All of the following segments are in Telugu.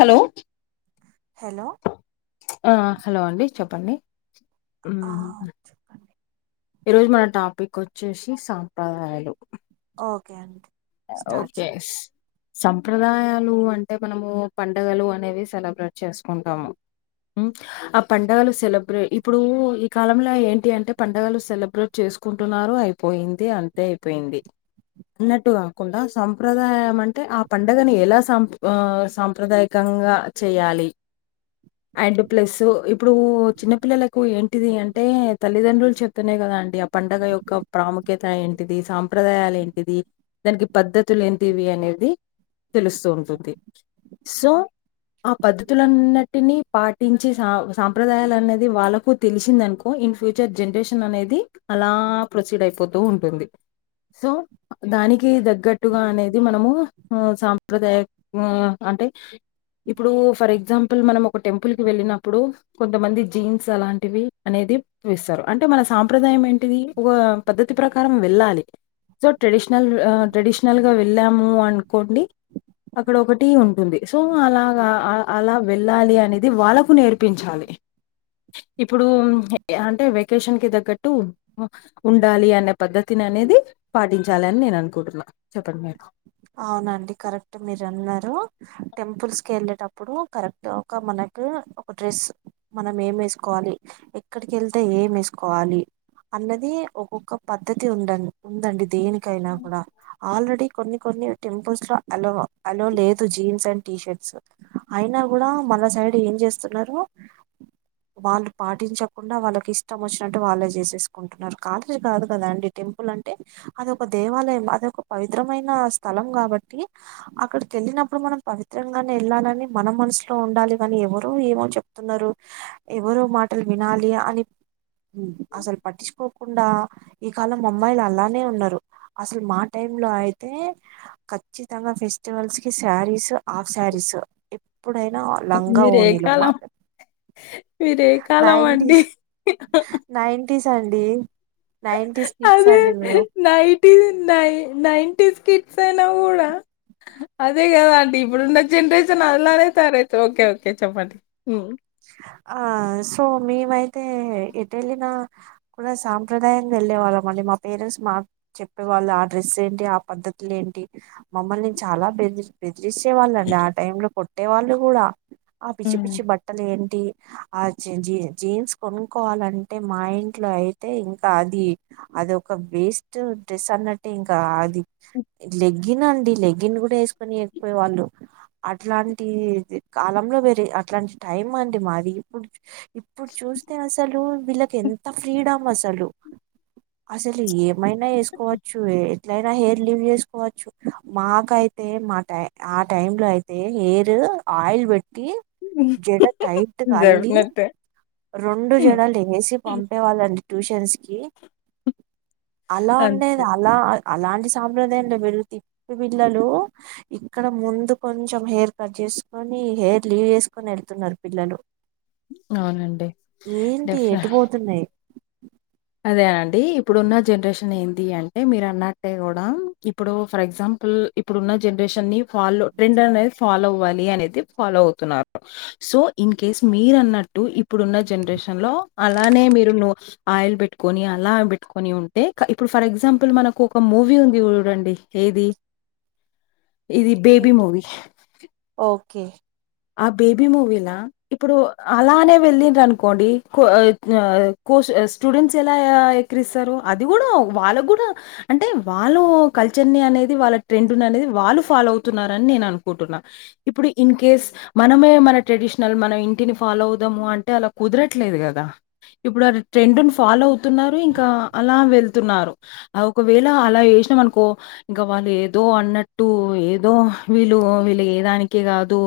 హలో హలో ఆ హలో అండి చెప్పండి ఆ ఉహు చెప్పండి ఈ రోజు మన టాపిక్ వచ్చేసి సాంప్రదాయాలు ఓకే అండి స్టార్ట్ ఓకే చేయండి సంప్రదాయాలు అంటే మనము పండగలు అనేవి సెలబ్రేట్ చేసుకుంటాము ఆ పండుగలు సెలబ్రే ఇప్పుడు ఈ కాలంలో ఏంటి అంటే పండగలు సెలబ్రేట్ చే చూసుకుంటున్నారు అయిపోయింది అంటే అయిపోయింది అన్నట్టుగా కాకుండా సంప్రదాయం అంటే ఆ పండగను ఎలా సా సాంప్రదాయకంగా చేయాలి లి అండ్ ప్లస్ ఇప్పుడు చిన్న పిల్లలకు ఏంటిది అంటే తల్లిదండ్రులు చెప్తనే కాద అంటే ఆ పండగ యొక్క ప్రాముఖ్యత ఏంటిది సాంప్రదాయాలు ఏంటిది దానికి పద్ధతులు ఏంటివి అనేది తెలుస్తు ఉంటుంది సో ఆ పద్ధతులన్నిటిని పాటించి సా సాంప్రదాయాలు అనేది వాళ్ళకు తెలిసింది అనుకో ఇన్ ఫ్యూచర్ జనరేషన్ అనేది అలా ప్రొసీడ్ అయిపోతూ ఉంటుంది సో దాని కి తగ్గట్టుగా అనేది మనము ఆ సాంప్రదాయ అంటే ఇప్పుడు ఫర్ ఎగ్జాంపుల్ మనం ఒక టెంపుల్కి వెళ్ళినప్పుడు కొంతమంది జీన్స్ అలాంటివి అనే [unintelligible] అంటే మన సాంప్రదాయం ఏంటిది ఒక పద్ధతి ప్రకారం వెళ్ళాలి సో ట్రెడిషనల్ ట్రెడిషనల్గా వెళ్ళాము అనుకోండి అక్కడ ఒకటి ఉంటుంది సో అలాగా అలా వెళ్ళాలి అనేది వాళ్ళలకు నేర్పించాలి ఇప్పుడు అంటే వెకేషన్ కి తగ్గట్టు ఉండాలి అనే పద్ద్దతి అనేది పాటించాలి అని నేను అనుకుంటున్నా చెప్పండి మీరు అవునండి కరెక్ట్ మీరు అన్నారు టెంపుల్స్ కి వెళ్ళేటప్పుడు కరెక్ట్ ఒక మన ఒక డ్రెస్ మనం ఏం ఎసుకోవాలి ఎక్కడికి వెళ్తే ఏం వేసుకోవాలి అన్నది ఒక్కొక్క పద్ధతి ఉంద ఉందండి దేనికైనా కూడ ఆల్రెడీ కొన్ని కొన్ని టెంపుల్స్ లో అ అలో లేదు జీన్స్ అండ్ టీ షర్ట్స్ అయినా కూడ మన సైడ్ ఏం చేస్తున్నారు వాళ్ళు పాటించకుండ వాళ్ళకి ఇష్టం వచ్చినట్టు వాళ్ళే చేసేసుకుంటున్నారు కాలేజీ కాదు కదా టెంపుల్ అంటే అదొ ఒక దేవాలయం అద ఒక పవిత్రమైన స్థలం కాబట్టి అక్కడికి వెళ్ళినప్పుడు మనం పవిత్రంగానే ఎళ్ళాలని మన మనసులో ఉండాలి కాని ఎవరో ఏమో చెప్తున్నారు ఎవరో మాటలు వినాలి అని అసలు పట్టిచుకో కుండా ఈ కాలం అమ్మాయిలు అలానే ఉన్నారు అసలు మా టైమ్ లో అయితే ఖచ్చితంగ ఫెస్టివల్స్ కి శారీస్ హాఫ్ శారీస్ ఎప్పుడైనా లంగా మీరే ఓనీలు మ కాలం మీరే కాలం అండి. నైంటీస్ నైంటీస్ అండి నైంటీస్ కిడ్స్ అదే అండి మేము నైటీ నై నైన్టేస్ అయిన కూడ అదే కదా అండి ఇప్పుడున్న జనరేషన్ అంలానే తాయ రైతే ఓకే ఓకే చెప్పండి ఆ సో మేమైతే ఎటేల్లిన కూడ సాంప్రదాయంగ వెళ్ళే వాళ్ళం మ మా పేరెంట్స్ మా చెప్పేవాళ్ళు ఆ డ్రెస్ ఏంటి ఆ పద్ద్దతులు ఏంటి [unintelligible] చాల బెదిరి బెదిరిచే వాళ్ళండి ఆ టైమ్ లో కొట్టే వాళ్ళు కూడ హ్మ్. బట్టలు ఏంటి ఆ జీన్స్ కొనుక్కోవాలంటే మా ఇంట్లో అయితే ఇంకా అది అది ఒక వేస్ట్ డ్రెస్ అన్నట్టు ఇంకా అది లె గ్గిన్ అండి లెగగిన్ కూడ వేసుకొనికపోయే వాళ్ళు అట్లాంటి కాలంలో వేరే అట్లాంటి టైం అండి మాది ఇప్పుడు ఇప్పుడు చూస్తే అసలు వీళ్ళకి ఎంత ఫ్రీడమ్ అసలు అసలు ఏమైనా వేసుకోవచ్చు ఎట్లైన హెయిర్ లివ్ చేసుకోవచ్చు మాకైతే మా టై ఆ టై లో అయితే హెయిర్ ఆయిల్ పెట్టి జడ టైట్ గా అల్లి డెఫినెట్ రెండు జడలు ఏసి పంపేవాళ్ళండి ట్యూషన్స్ కి అలా ఉండే అంతే అలా అలాంటి సాంప్రదాయం [unintelligible] పిల్లలు ఇక్కడ ముందు కొంచెం హెయిర్ కట్ చే చేసుకని హెయిర్ లీవ్ చేసుకొని వెళ్తున్నారు పిల్లలు అవునండి. ఏంటి డెఫినె ఎటు పోతున్నాయ్ అదేనండి ఇప్పుడు ఉన్న జనరేషన్ న్ ఎంది అంటే మీరు అన్నట్టే కూడా ఇప్పుడు ఫర్ ఎగ్జాంపుల్ ఇప్పుడు ఉన్న జనరేషన్ ని ఫాలో ట్రెండ్ అనేది ఫాలో అవ్వాలనేది ఫాలో అవుతున్నారు సో ఇన్కేస్ మీరన్నట్టు ఇ ఇప్పుడున్న జనరేషన్ లో అలానే మీరు ను ఆయిల్ పెట్ పెట్టుకొని అలా పెట్టుకొని ఉంటే ఇప్పుడు ఫర్ ఎగ్జాంపుల్ మనకు ఒక మూవీ ఉంది చూడండి ఏది ఇది బేబీ మూవీ కే ఆ బేబీ మూవీనా ఇప్పుడు అలానే వెళ్ళండ్రనుకోండి కో స్టూడెంట్ ఎలా ఎక్కిరిస్తారు అది కూడా వాళ్ళ కూడా అంటే వాళ్ళ కల్చర్ అనేది వాళ్ళ ట్రెండ్ అనేది వాళ్ళు ఫాలో అవుతున్నారని నేను అనుకుంటున్నా ఇప్పుడు ఇన్ కేస్ మనమే మన ట్రెడిషనల్ మన ఇంటిని ఫాలో అవుదాము అంటే అలా కుదరట్లేదు కదా ఇప్పుడు ఆ ట్రెండ్ ను ఫాలో అవుతున్నారు ఇంకా అలా వెళ్తున్నారు అ ఒకవేళ అలా వచ్చినం అనుకో ఇంకా వాళ్ళు ఏదో అన్నట్టు ఏదో వీళ్ళు వీళ్ళ ఏదానికి కాదు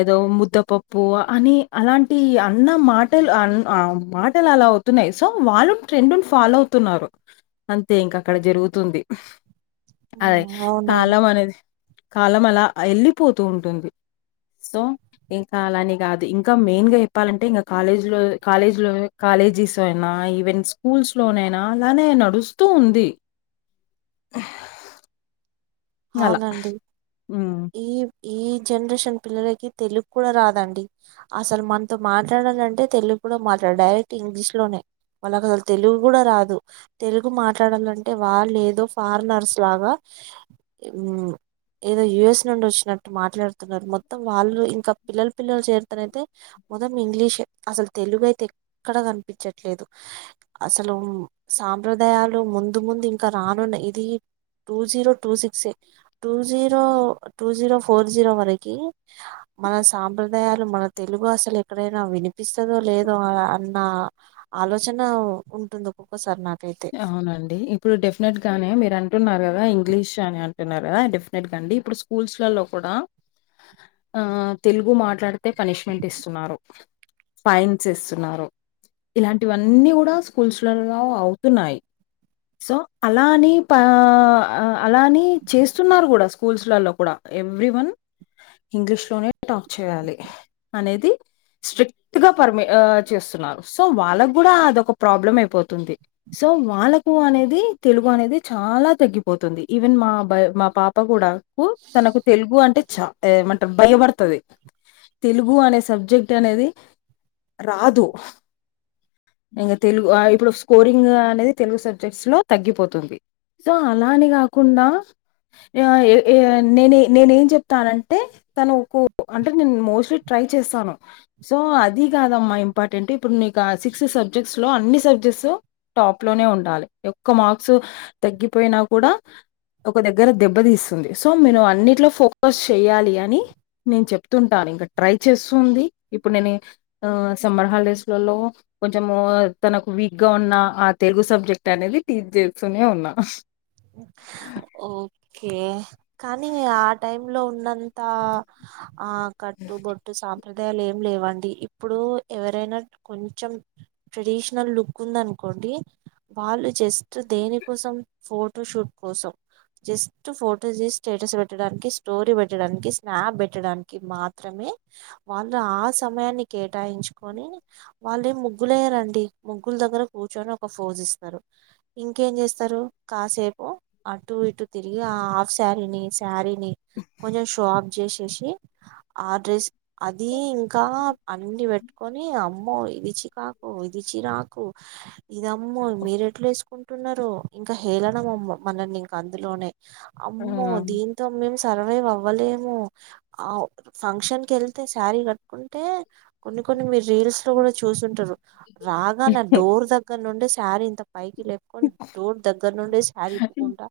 ఏదో ముద్దపప్పు అని అలాంటి అన్న మాటలు అన్ మాటలు అలా అవుతు న్నాయి సో వాళ్ళు ట్రెండు ఫాలో అవుతున్నారు అంతే ఇంక అక్కడ జరుగుతుంది అదే ఉమ్, కాలం అవునండి అనేది కాలం అలా ఎళ్ళిపోతూ ఉంటుంది సో ఇంకా అలా అని కాదు ఇంకా మెయిన్ గా చెప్పాలంటే ఇంకా కాలేజీ లో కాలేజ్ లో కాలేజ్ జిస్ అయినా ఈవెన్ స్కూల్స్ లోనైనా అలానే నడుస్తూ ఉంది [inaudible] అలా. అవునండి హ్మ్. ఈ ఈ జనరేషన్ పిల్లలకి తెలుగు కూడా రాదండి అసలు మనతో మాట్లాడాలంటే తెలు ప్పుడ మాట్లాడ డైరెక్ట్ ఇంగ్లీష్ లోనే వాళ్ళకు అసలు తెలుగు కూడా రాదు తెలుగు మాట్లాడాలంటే వాళ్ళు ఏదో ఫారినర్స్ లాగా ఉ ఏదో యుఎస్ నుండి వచ్చినట్టు మాట్లాడుతున్నారు మొత్తం వాళ్ళు ఇంకా పిల్లల పిల్లలు చేరితనయితే మొదం ఇంగ్లీషె అసలు తెలుగు అయితే ఎక్కడ కనిపించట్లేదు అసలు సాంప్రదాయాలు ముందు ముందు ఇంకా రానున్నాయి ఇది two zero two six two zero two zero four zero వరకి మన సాంప్రదాయ అసలు మన తెలుగు అసలు ఎక్కడైనా వినిపిస్తదో లేదో అన్న ఆలోచన ఉంటుంది ఒక్కొక్కసారి నా అవునండి ఇప్పుడు డెఫినెట్ గానే మీరన్ అంటున్నారు కదా ఇంగ్లీష్ అని అంటున్నారు కదా డెఫినెట్ గా అండి ఇప్పుడు స్కూల్స్ లలో కూడా ఆ తెలుగు మాట్లాడితే పనిష్మెంట్ ఇస్తున్నారు ఫైన్స్ ఇస్తున్నారు ఇలాంటివన్నీ కూడా స్కూల్స్ లో అవ్ స్తున్నాయి సో అలాని పా అలాని చేస్తున్నారు కూడా స్కూల్స్లలో కూడా ఎవ్రీ వన్ ఇంగ్లీష్ లోనే టాక్ చేయాలి అనేది స్ట్రిక్ట్ గా పర్మి చేస్తున్నారు సో వాళ్ళకు కూడా అదొక ప్రాబ్లం అయిపోతుంది సో వాళ్ళకు అనేది తెలుగు అనేది చాలా తగ్గిపోతుంది ఈవెన్ మా బ మా పాప కూడా ఒ తనకు తెలుగు అంటే చ ఏమంటం భయపడతది తెలుగు అనే సబ్జెక్ట్ అనేది రాదు ఇంగ తెలుగు ఆ ఇప్పుడు స్కోరింగ్ అనేది తెలుగు సబ్జెక్ట్స్ లో తగ్గిపోతుంది సో అలాని కాకుండా ఆ ఏ ఎ నే నేను ఏం చెప్తానంటే తనుకు అంటే నెన్ మోస్ట్లీ ట్రై ట్రై చేస్తానావ్ సో అది కాదమ్మా ఇంపార్టెంట్ ఇప్పుడు నీకు ఆ సిక్స్ సబ్జెక్ట్స్ లో అన్ని సబ్జెక్ట్స్ టాప్ లోనే ఉండాలి ఎక్క మార్క్స్ తగ్గిపోయినా కూడా ఒక దగ్గర దెబ్బతీస్తుంది సో మీరు అన్నిట్లో ఫోకస్ చెయాలి అని నేను చెప్తుంటాను ఇంకా ట్రై చేస్తుంది ఇప్పుడు నేను సమ్మర్ హాలిడేస్లలో కొంచము తనకు వీక్ గా ఉన్న ఆ తెలుగు సబ్జెక్ట్ అనేది టీచ్ చేస్తూనే ఉన్నా ఓకే కానీ ఆ టైమ్ లో ఉన్నంత ఆ కట్టు బొట్టు సా సంప్రదాయాలు ఏం లేవండి ఇప్పుడు ఎవరైనా కొంచెం ట్రెడిషనల్ లుక్ ఉందనుకో కొండి వాళ్ళు జస్ట్ దేనికోసం ఫోటోషూట్ కోసం జస్ట్ ఫోటోస్ తీసి స్టేటస్ పెట్టడానికి స్టోరీ పెట్టడానికి స్నాప్ పెట్టడానికి మాత్రమే వాళ్ళు ఆ సమయాన్ని కేటాయించుకొని వాళ్ళేం ముగ్గులేయరండి ముగ్గు గులు దగ్గర కూర్చొని ఒక ఫోజ్ ఇస్తారు ఇంకేం చేస్తారు కాసేపు అటు ఇటు తిరిగి ఆ హఫ్ సారీని సారీని కొంచెం షో ఆఫ్ చేసేసి ఆ డ్రెస్ అది ఇంకా అన్ని పెట్టుకొని అమ్మో ఇది చికాకు ఇది చిరాకు ఇదమ్మో మెరేట్ల వేసుకుంటున్నారు ఇంకా హేళన మనల్ని ఇంక అందులోనే అమ్మో ఆ! దీంతో మేము సర్వీవ్ అవ్వలేము ఆ ఫంక్షన్కి వెళ్తే శారీ కట్టుకుంటే కొన్ని కొన్ని మీరు రీల్స్ లో కూడా చూసుంటారు రాగానే డోర్ దగ్గర నుండి శారీ ఇంత పైకి లేపుకొని డోర్ దగ్గర నుండే సారీ ఇప్పుకుంటా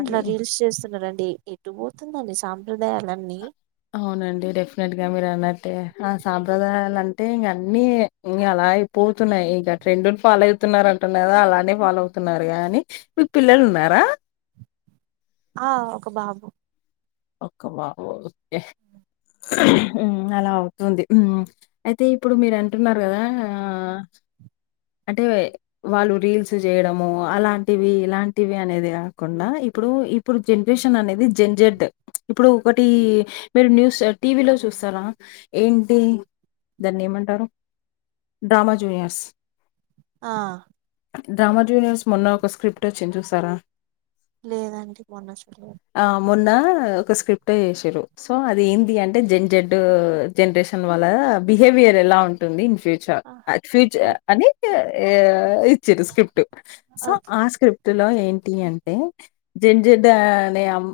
అట్లా రీల్స్ చేస్తా న్నారండి ఎట్టు పోతుందండి సాంప్రదాయాలన్నీ అవునండి డెఫినెట్ గా మీరు అన్నట్టే ఆ సాంప్రదాయాలు అంటే ఇంక అన్ని ఇ అలా అయిపోతున్నాయి ఇగ ట్రెండును ఫాలో అవుతున్నారంట కదా అలానే ఫాలో అవుతున్నారు కానీ పిల్లలు ఉన్నారా ఆ ఒక బాబు ఒక్క బాబు ఒకే అలా అవుతుంది అయితే ఇప్పుడు మీరు అంటున్నారు కదా ఆ అంటే వాళ్ళు రీల్స్ చేయడము అలాంటివి ఇలాంటివి అనేది కాకుండా ఇప్పుడు ఇప్పుడు జనరేషన్ అనేది జెంజెడ్ ఇప్పుడు ఒకటి మీరు న్యూస్ టీవీలో చూస్తారా ఏంటి దాన్ని ఏమంటారు డ్రామా జూనియర్స్ ఆ డ్రామా జూనియర్స్ మొన్న ఒక స్క్రిప్ట్ వచ్చింది చూసారా లేదండి మొన్న చూడలేదు ఆ మొన్న ఒక స్క్రిప్ట్ చేసారు సో అది ఏంది అంటే జెన్ జెడ్ జనరేషన్ వాళ్ళ బిహేవియర్ పర్ ఎలా ఉంటుంది ఇన్ ఫ్యూచర్ ఆ అ ఫ్యూచర్ ఓ- అనే స్క్రిప్ట్ సో ఓకే ఆ స్క్రిప్ట్ లో ఏంటి టీ అంటే జడ్ జిడ్ నమ్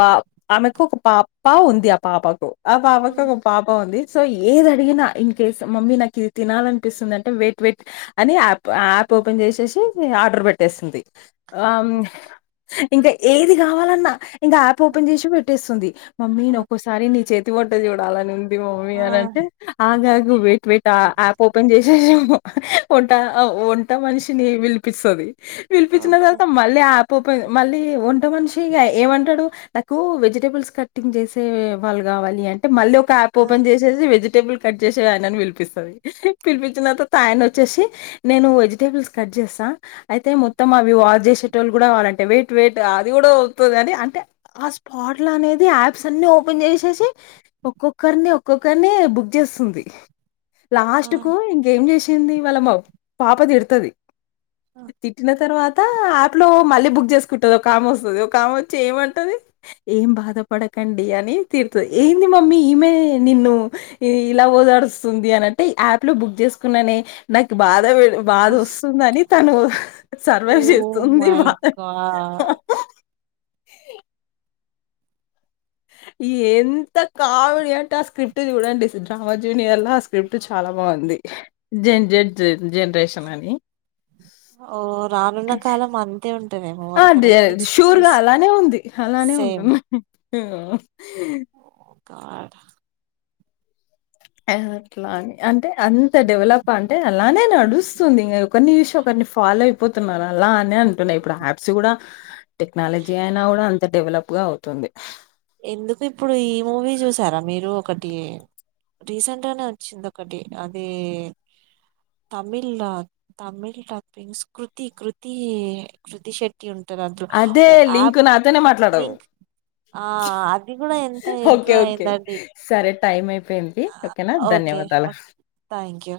బా ఆమెకు ఒక పాప ఉంది ఆ పాపకు ఆ పాపకు ఉమ్, ఒక పాప ఉంది సో ఏది అడిగినా ఇన్ కేస్ మమ్మీ నాకు ఇది తినాలనిపిస్తుంది అంటే వెయిట్ వెయిట్ అని యాప్ యాప్ పన్ చేసేసి ఆర్డర్ పెట్టేసింది ఓ- ఇంకా ఏది కావాలన్నా ఇంకా యాప్ ఓపెన్ చేసి పెట్టేస్తుంది మమ్మీ ఓ- ఒక్కోసారి నీ చే వంట చూడాలని ఉంది మమ్మీ ఆ అని అంటే ఆగాగు వెయిట్ వెయిట్ ఆ యాప్ ఓపెన్ చేసేసి వంట వంట మనిషిని పిలిపిస్తది పిలిపించిన ఓకే తర్వాత మళ్ళీ అప్ పోపి మళ్ళీ ఒంట మనిషి ఇగ ఏమంటాడు తు వెజిటేబుల్స్ కట్టింగ్ చేసే వాళ్ళు కావాలి అంటే మళ్ళీ ఒక యాప్ ఆ ఓపెన్ చేసేసి వెజిటేబుల్ కట్ చేసి ఆయనని పిలిపిస్తది పిలిపించిన తర్వాత ఆయన వచ్చేసి నేను వెజిటేబుల్స్ కట్ చేస్తా ఆ అయితే మొత్తం అవి వాచ్ చేసేట వాళ్ళు కూడా కావాలంటే వెయిట్ వెయిట్ అది కూడా అవుతుంది అని అంటే ఆ స్పాట్ల అనేది యాప్స్ అన్ని ఓపెన్ చేసేసి ఒక్కొక్కరిని ఒక్కొక్కరిని బుక్చే సుందీ ఆ లాస్ట్ కు ఇంకేం చేసింది వాళ్ళ మా పాప తిడుతది ఆ, తిట్టిన తరువాత త ఆప్ లో మళ్ళీ బుక్ చేసుకుంటది ఒకకామ వస్తది ఒక కామ వచ్చి ఏమంటది ఏం బాధపడకండి అని తీరుతది ఏంది మమ్మీ ఈమె నిన్ను ఇలా దరుస్తుంది అంటే యాప్ లో బుక్ చేసుకున్నా నాకు బాధ బాధ ఆ. వస్తుందిని తను సర్వైవ్ చేస్తుంది బాధ ఆ [unintelligible] ఎంత కామెడీ అంటే ఆ స్క్రిప్ట్ చూడండి డ్రామా జూనియర్లా ఆ స్క్రిప్ట్ చాలా బాంది జం జడ్ జనరేషన్ అని ఓ రానున్న కాలం అంతే ఉం ఆదే షూర్గా అలానే ఉంది అలానే సేమ్ ఉంటుంది [unintelligible] క ఏ అట్లాని అంటే అంత డెవలప్ అంటే అలానే నడుస్తుంది ఇంగ ఒకన్ని విషయం ఒక డే ఫాలో అయిపోతున్నారు అలా అని అంటున్నాయి ఇప్పుడు యాప్స్ కూడా టెక్నాలజీ అయినా కూడా అంత డెవలప్గా అవుతుంది ఎందుకు ఇప్పుడు ఈ మూవీ చూసారా మీరు ఒకటి రీసెంట్ గానే వచ్చింది ఒకటి అది తమిళ తమిళ్ టప్పింగ్స్ కృతి కృతి కృతి శెట్టి ఉం అదే లింకు నాతోనే మాట్లాడరు లింక్ ఆ అది కూడా ఎంత ఇంప్రూవ్ అయిందండి టె టైమ్ అయిపోయింది ఓకేనా ఓకే ధన్యవాదాలు థ్యాంక్ యూ